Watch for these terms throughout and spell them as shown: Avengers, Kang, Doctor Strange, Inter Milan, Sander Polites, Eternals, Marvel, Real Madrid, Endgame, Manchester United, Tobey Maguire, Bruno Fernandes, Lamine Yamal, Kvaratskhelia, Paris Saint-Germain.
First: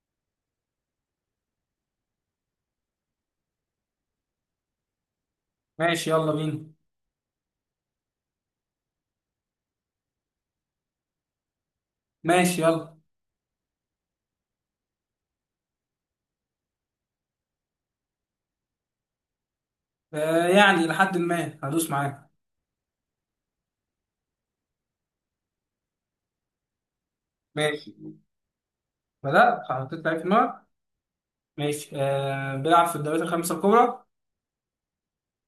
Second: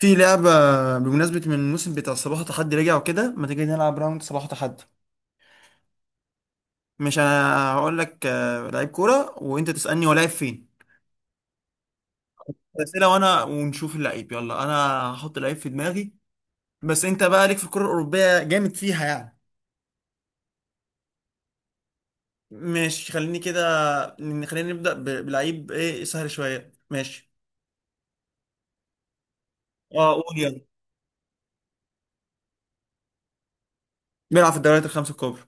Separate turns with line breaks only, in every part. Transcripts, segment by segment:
في لعبة بمناسبة من الموسم بتاع صباح تحدي رجع وكده، ما تيجي نلعب راوند صباح تحدي؟
ماشي يلا بينا.
مش انا هقول لك لعيب كورة وانت تسألني هو لعيب فين.
ماشي يلا.
أسئلة وانا ونشوف اللعيب، يلا انا هحط لعيب في دماغي. بس انت بقى ليك في الكرة الأوروبية جامد فيها يعني.
آه يعني لحد ما هدوس معاك.
ماشي خليني كده. خلينا نبدأ بلعيب ايه سهل شوية. ماشي.
ماشي. بدأت حطيت
اه
لعيب في
قول
دماغك.
يلا.
ماشي، آه بيلعب في الدوريات الخمسة الكبرى.
بيلعب في الدوريات الخمسة الكبرى.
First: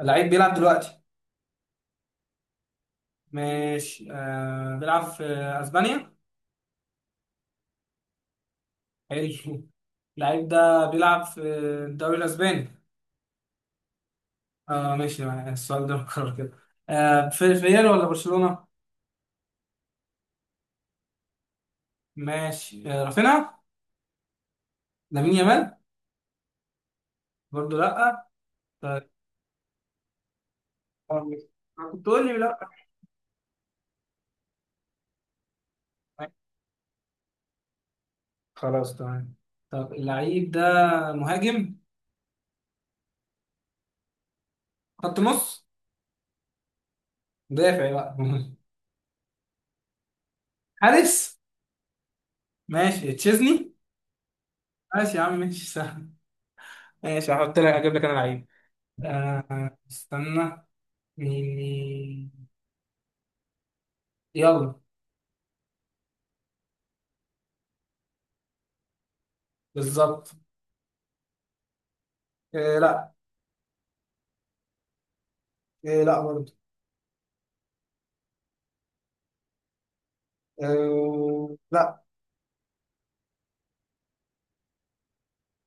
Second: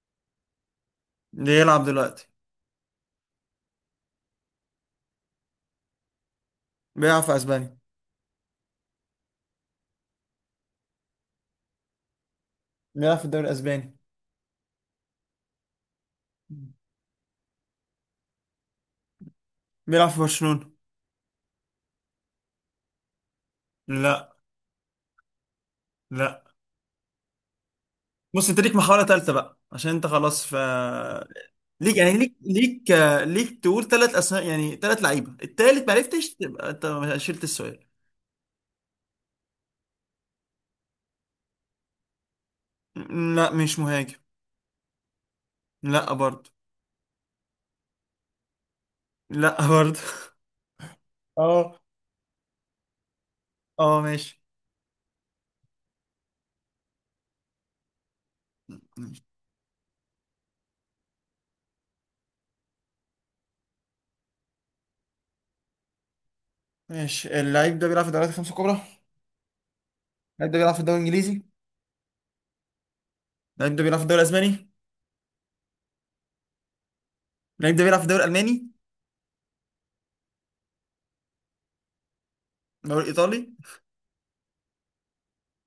اللعيب بيلعب دلوقتي.
بيلعب دلوقتي.
ماشي، آه بيلعب في أسبانيا.
بيلعب في اسبانيا.
حلو. اللعيب ده بيلعب في الدوري الأسباني.
بيلعب في الدوري الاسباني.
اه ماشي معايا. السؤال ده مكرر كده. آه في ريال ولا برشلونة؟
بيلعب في برشلونة.
ماشي، آه رافينيا.
لا.
لامين يامال.
لا.
برضه لا.
بص انت ليك محاولة
طيب.
ثالثة بقى عشان انت خلاص ف
آه،
ليك،
كنت
يعني ليك
تقول لي.
ليك ليك تقول ثلاث اسماء، يعني ثلاث لعيبة، التالت ما
لا.
عرفتش تبقى انت شلت السؤال.
خلاص تمام. طب اللعيب ده مهاجم؟
لا مش مهاجم.
خط نص؟
لا برضه.
مدافع بقى؟
لا برضه.
حارس؟
اه.
ماشي تشيزني.
اه ماشي.
ماشي يا عم، ماشي سهل. ماشي هحط لك، اجيب لك انا لعيب. آه استنى. مين مين. يلا.
ماشي. اللعيب ده بيلعب في الدوريات الخمسة الكبرى.
بالظبط.
اللعيب ده بيلعب في الدوري الانجليزي.
آه لا.
اللعيب ده بيلعب في الدوري الاسباني.
آه لا برضه.
اللعيب ده بيلعب في الدوري الالماني.
آه لا.
الدوري الايطالي.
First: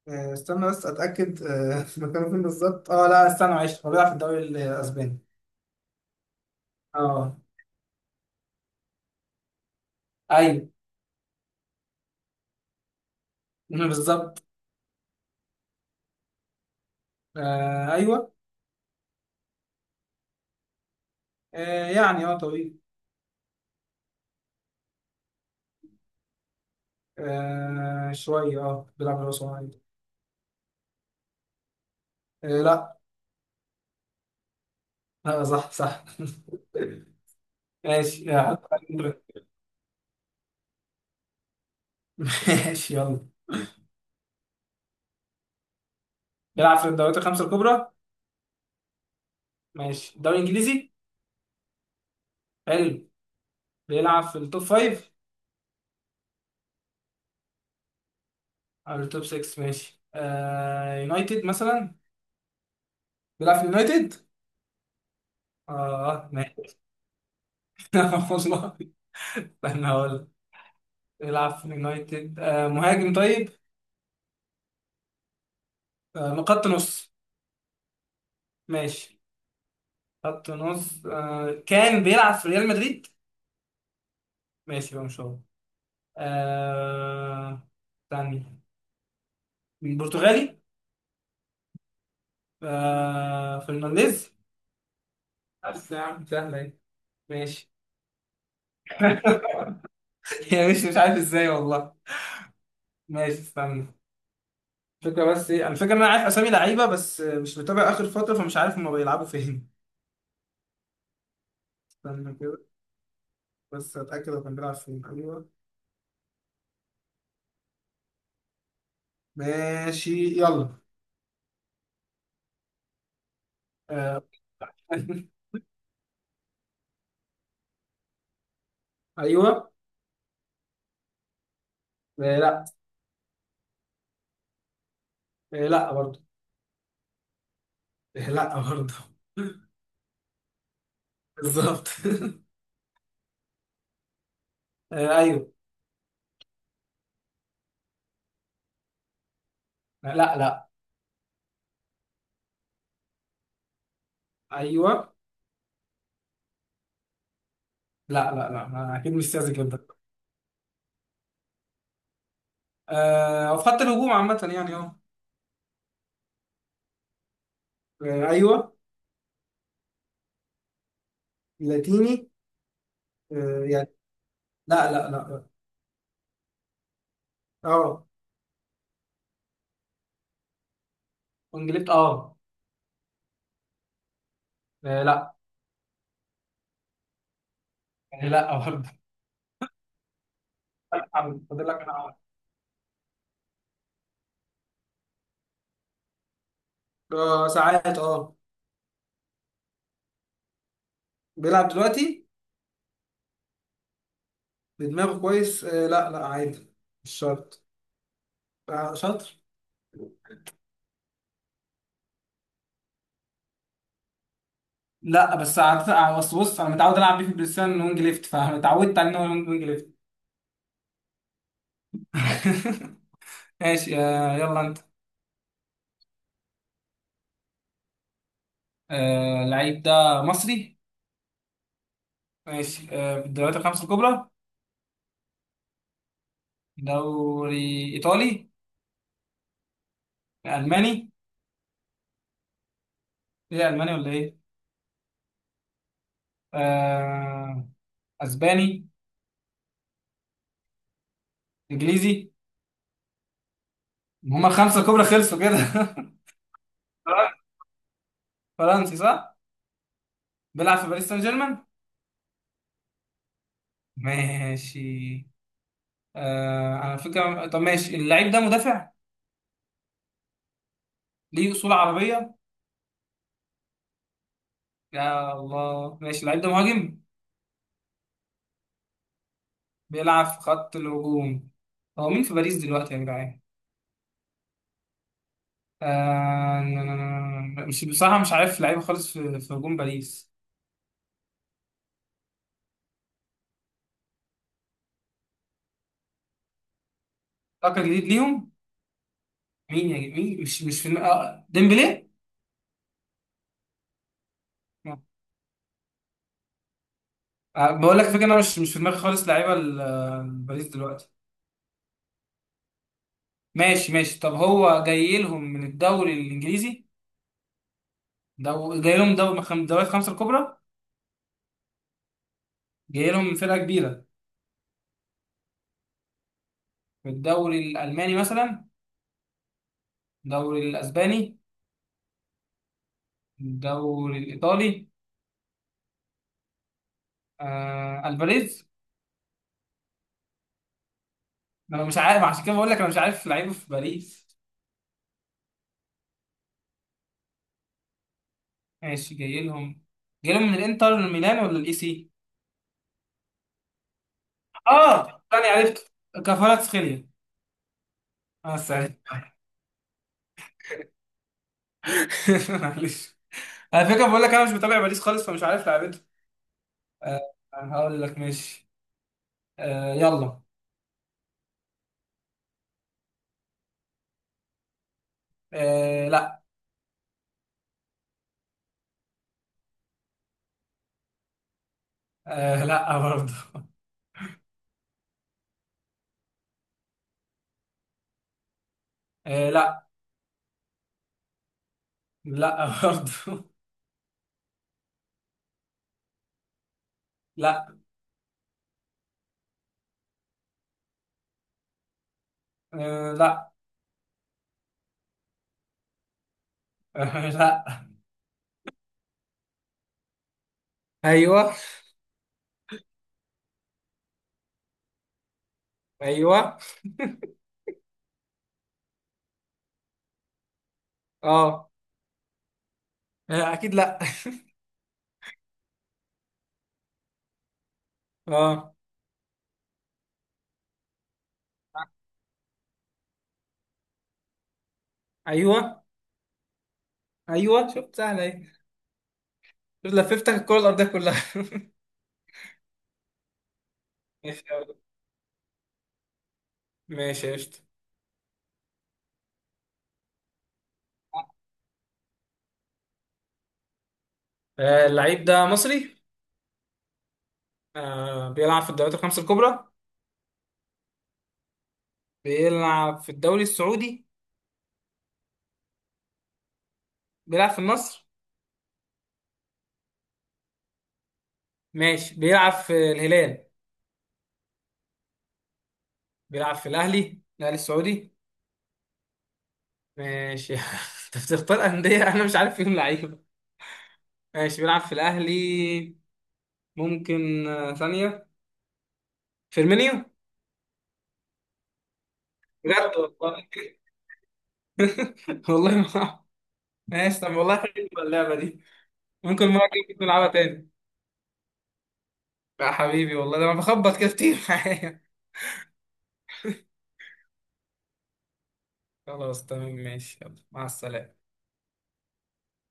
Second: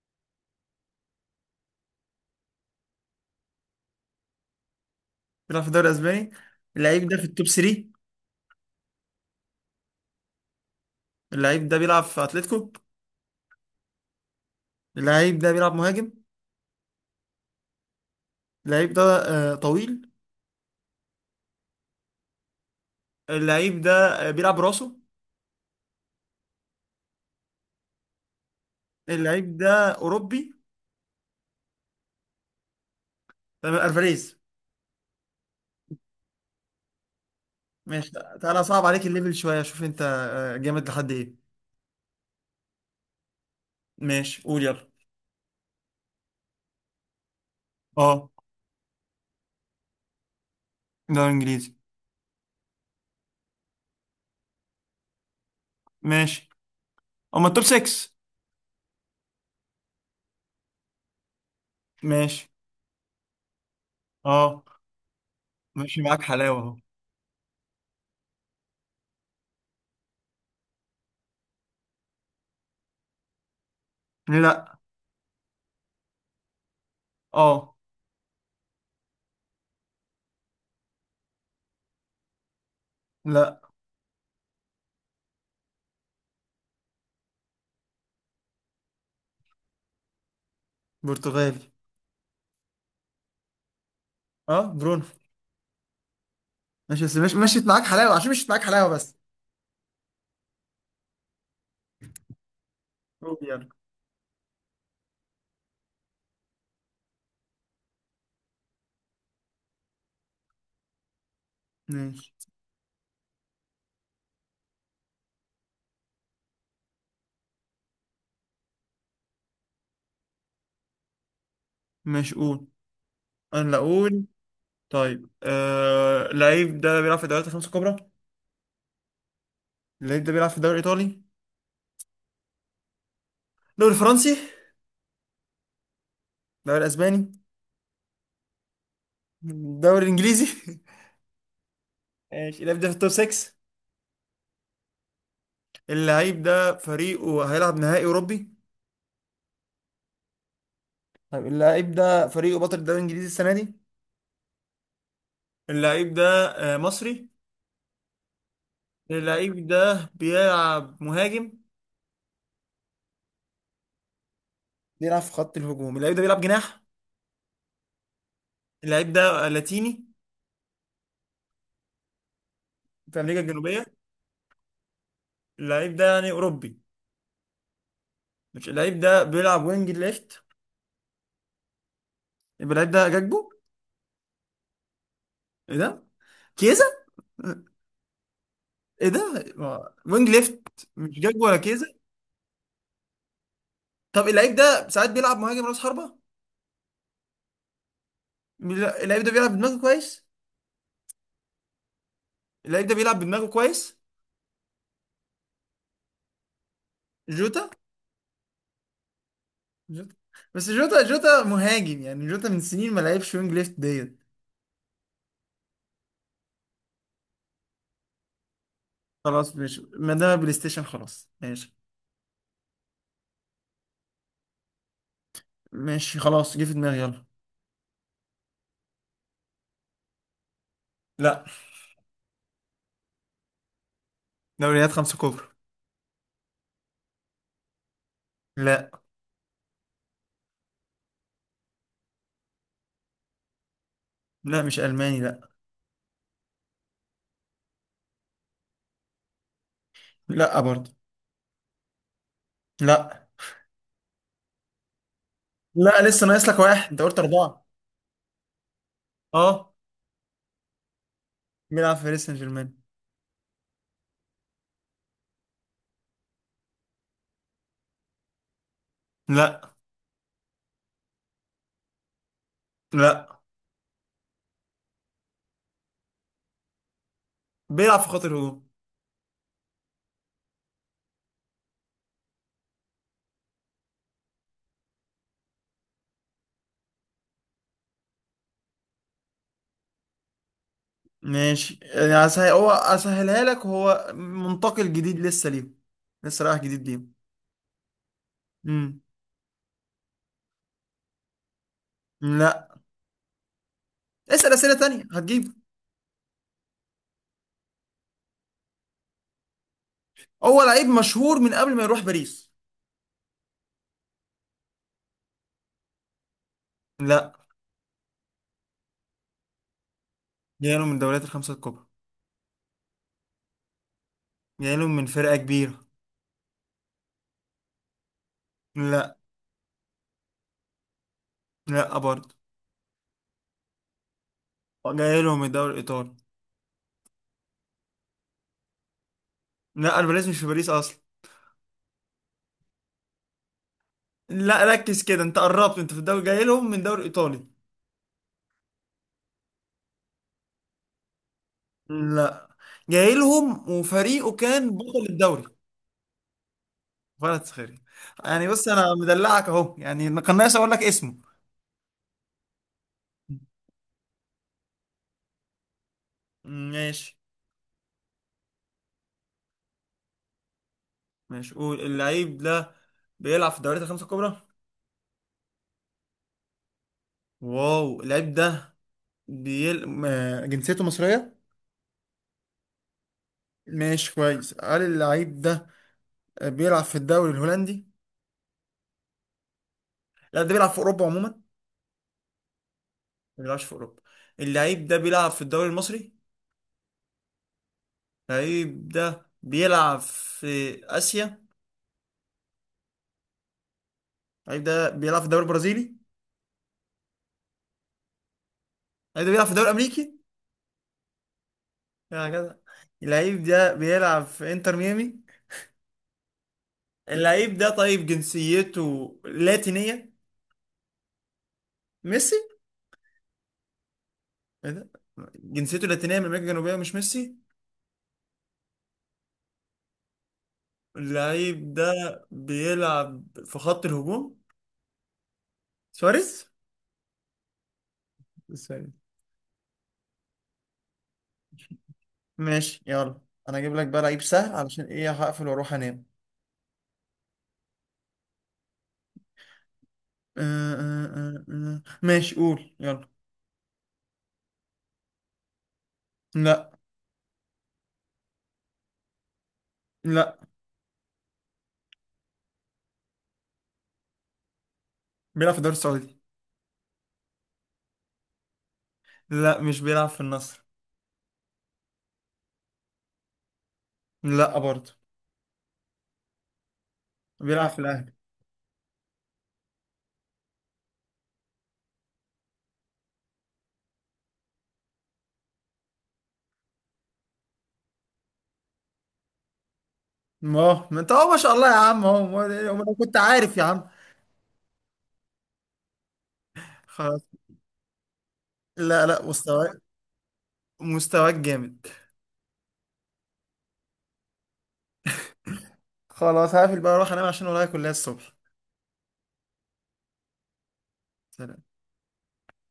آه استنى بس اتاكد مكانه فين بالظبط. اه لا استنى معلش، هو بيلعب في الدوري الاسباني.
بيلعب في الدوري الاسباني. اللعيب ده في
اه
التوب 3.
ايوه.
اللعيب ده بيلعب في اتلتيكو.
بالظبط.
اللعيب ده بيلعب مهاجم.
آه ايوه.
اللعيب ده طويل.
آه يعني طويل.
اللعيب ده بيلعب راسه.
آه شوية، بيلعب من رأسه
اللعيب ده
عادي.
اوروبي.
آه لا.
تمام، الفاريز.
لا صح صح.
ماشي.
ماشي يا عم.
تعالى صعب عليك الليفل شويه، شوف انت جامد لحد ايه؟
ماشي يلا.
ماشي قول يلا.
بيلعب في الدوريات الخمسة الكبرى.
اه
ماشي، الدوري الإنجليزي.
دوري انجليزي.
حلو. بيلعب في التوب فايف.
ماشي. اما التوب 6.
أو التوب 6. ماشي، يونايتد مثلا.
ماشي.
بيلعب في اليونايتد.
اه ماشي معاك
اه
حلاوه
ماشي.
اهو.
والله استنى هقول لك. بيلعب في اليونايتد، مهاجم طيب.
لا.
آه من خط نص.
اه.
ماشي. خط نص، كان بيلعب في ريال مدريد.
لا.
ماشي بقى مش هو. آه... ثاني. برتغالي.
برتغالي.
فرنانديز.
اه برونو.
بس يا عم سهلة ايه.
ماشي، بس مش مشيت
ماشي.
معاك حلاوه، عشان مشيت معاك حلاوه بس.
يا، مش عارف ازاي والله. ماشي
قول يلا.
استنى. الفكرة بس ايه الفكرة، ان انا عارف اسامي لعيبة بس مش متابع اخر فترة، فمش عارف هما بيلعبوا فين. استنى
ماشي.
كده، بس اتأكد هو كان بيلعب فين. ايوه ماشي يلا.
ماشي قول. انا لا
آه...
اقول. طيب اللعيب ده بيلعب في الدوريات الخمسه الكبرى.
ايوه.
اللعيب ده بيلعب في الدوري الايطالي.
آه لا.
الدوري الفرنسي.
آه لا برضه.
الدوري الاسباني.
آه لا برضه.
الدوري الانجليزي.
بالظبط.
ماشي اللعيب ده في التوب 6.
آه ايوه.
اللعيب ده فريقه هيلعب نهائي اوروبي.
لا لا.
طيب اللعيب ده فريقه بطل الدوري الانجليزي السنه دي.
ايوه.
اللعيب ده مصري.
لا لا لا، اكيد مش سياسي
اللعيب
جدا.
ده بيلعب مهاجم.
آه وفي خط الهجوم عامة يعني
بيلعب في خط الهجوم. اللعيب ده بيلعب جناح.
آه، ايوه.
اللعيب ده لاتيني.
لاتيني.
في امريكا
آه
الجنوبيه.
يعني. لا لا لا.
اللعيب ده يعني اوروبي.
اه.
مش اللعيب ده بيلعب وينج ليفت.
انجليت
يبقى اللعيب ده جاكبو.
آه، لا.
ايه ده. كيزا.
يعني لا برضه.
ايه ده وينج ليفت.
لا.
مش جاكبو ولا.
فاضل لك انا
طب اللعيب ده ساعات بيلعب مهاجم راس حربة.
آه، ساعات
اللعيب ده بيلعب بدماغه كويس.
بيلعب دلوقتي
اللعيب ده بيلعب بدماغه كويس.
بدماغه كويس. لا لا عادي. مش شرط.
جوتا.
آه شاطر.
جوتا. بس جوتا، جوتا مهاجم يعني، جوتا من سنين ما لعبش وينج ليفت ديت.
لا، بس عادة- آه، بس بص انا متعود العب بيه في البلاي ستيشن وينج ليفت، فاتعودت على ان هو
خلاص
وينج
ماشي،
ليفت.
ما دام بلاي ستيشن خلاص ماشي.
ماشي، يلا انت.
ماشي خلاص جه في دماغي يلا.
آه اللعيب ده مصري.
لا.
ماشي، في الدوريات الخمسة الكبرى.
دوريات خمسة كبرى.
دوري إيطالي؟
لا.
ألماني؟ إيه، ألماني ولا إيه؟
لا مش ألماني لا.
آه، أسباني؟
لا برضه.
إنجليزي؟
لا.
هما الخمسة الكبرى خلصوا كده.
لا لسه ناقص لك واحد، انت قلت أربعة.
فرنسي صح؟
اه.
بيلعب في باريس سان جيرمان؟
بيلعب في باريس سان جيرمان.
ماشي. أنا فكرة. طب ماشي، اللعيب ده مدافع؟
لا.
ليه أصول عربية؟
لا.
يا الله. ماشي، اللعيب ده مهاجم؟
بيلعب في خط الهجوم.
بيلعب في خط الهجوم. هو مين في باريس دلوقتي يا جدعان؟ مش بصراحة، مش عارف لعيبة خالص في هجوم باريس.
ماشي يعني هسهل، هو اسهلها لك، هو منتقل جديد لسه ليهم، لسه رايح جديد ليهم.
فاكر جديد ليهم.
امم
مين يا جديد؟ مين، مش في دماغي. ديمبلي.
لا. اسأل أسئلة تانية هتجيبه.
آه، بقول لك فكرة، انا مش في دماغي خالص لعيبة
هو
باريس
لعيب
دلوقتي.
مشهور من قبل ما يروح باريس.
ماشي ماشي. طب هو جاي لهم من الدوري الانجليزي؟
لا.
جاي لهم دوري من الدوريات الخمسة الكبرى.
جاي له من الدوريات الخمسة الكبرى.
جاي لهم من فرقة كبيرة.
جاي له من فرقة كبيرة.
من الدوري الالماني مثلا؟
لا.
الدوري الاسباني؟
لا برضه.
الدوري الايطالي؟
جاي له من الدوري الإيطالي.
الفاريز.
لا الباريس مش في باريس أصلا.
انا مش عارف، عشان كده بقول لك انا مش عارف لعيبة في باريس.
لا ركز كده، أنت قربت، أنت في الدوري جاي لهم من الدوري الإيطالي.
ماشي جاي لهم. جاي لهم من الانتر ميلان ولا الاي سي؟
لا. جاي لهم وفريقه كان بطل
اه
الدوري.
انا عرفت، كفاراتسخيليا.
فرد سخري. يعني
اه
بص انا
سعيد.
مدلعك اهو، يعني ما كان ناقص اقول لك اسمه.
معلش. على فكره بقول لك انا مش متابع باريس خالص، فمش عارف لعبته.
ماشي.
آه. هقول لك ماشي. يلا.
ماشي قول اللعيب ده بيلعب في الدوريات الخمسة الكبرى.
آه لا.
واو اللعيب ده بيل... آه، جنسيته مصرية.
آه لا برضه.
ماشي كويس، هل اللعيب ده بيلعب في الدوري الهولندي؟
آه لا.
لا ده بيلعب في أوروبا عموما، ما
لا برضه.
بيلعبش في أوروبا. اللعيب ده بيلعب في الدوري المصري.
لا.
اللعيب ده بيلعب في آسيا.
آه لا.
اللعيب ده بيلعب في الدوري البرازيلي. اللعيب
آه لا.
ده بيلعب في الدوري الأمريكي.
ايوه.
هكذا. اللعيب ده بيلعب في انتر ميامي.
ايوه.
اللعيب ده طيب جنسيته لاتينية.
اه.
ميسي.
اكيد لا.
ايه ده. جنسيته لاتينية من أمريكا الجنوبية، مش ميسي.
اه.
اللعيب ده بيلعب في خط الهجوم.
ايوه.
سواريز.
ايوه شفت سهله اهي.
سواريز.
شفت لففتك الكره الارضيه كلها.
ماشي يلا. انا اجيب لك بقى لعيب
ماشي
سهل،
يلا.
علشان ايه، هقفل واروح انام.
ماشي قشطة.
أه أه أه أه. ماشي قول يلا.
اللعيب ده مصري.
لا.
بيلعب في الدوريات الخمسة الكبرى.
لا.
بيلعب في الدوري السعودي.
بيلعب في الدوري السعودي.
بيلعب في النصر.
لا مش بيلعب في النصر.
ماشي بيلعب في الهلال.
لا برضه.
بيلعب في الأهلي، الأهلي
بيلعب في الاهلي.
السعودي. ماشي. أنت بتختار أندية أنا مش عارف فيهم لعيبة. ماشي بيلعب في الأهلي. ممكن ثانية. فيرمينيو.
ما انت اهو، ما شاء الله يا عم، اهو ما
بجد.
انا كنت
والله.
عارف يا عم.
والله ما. ماشي
خلاص.
طب، والله حلوة اللعبة دي.
لا لا
ممكن مرة
مستواك.
كده نلعبها تاني.
مستواك جامد.
يا حبيبي والله، ده أنا بخبط كده كتير.
خلاص هقفل بقى اروح انام عشان ورايا كلية الصبح.
خلاص تمام، ماشي يلا، مع السلامة.
سلام.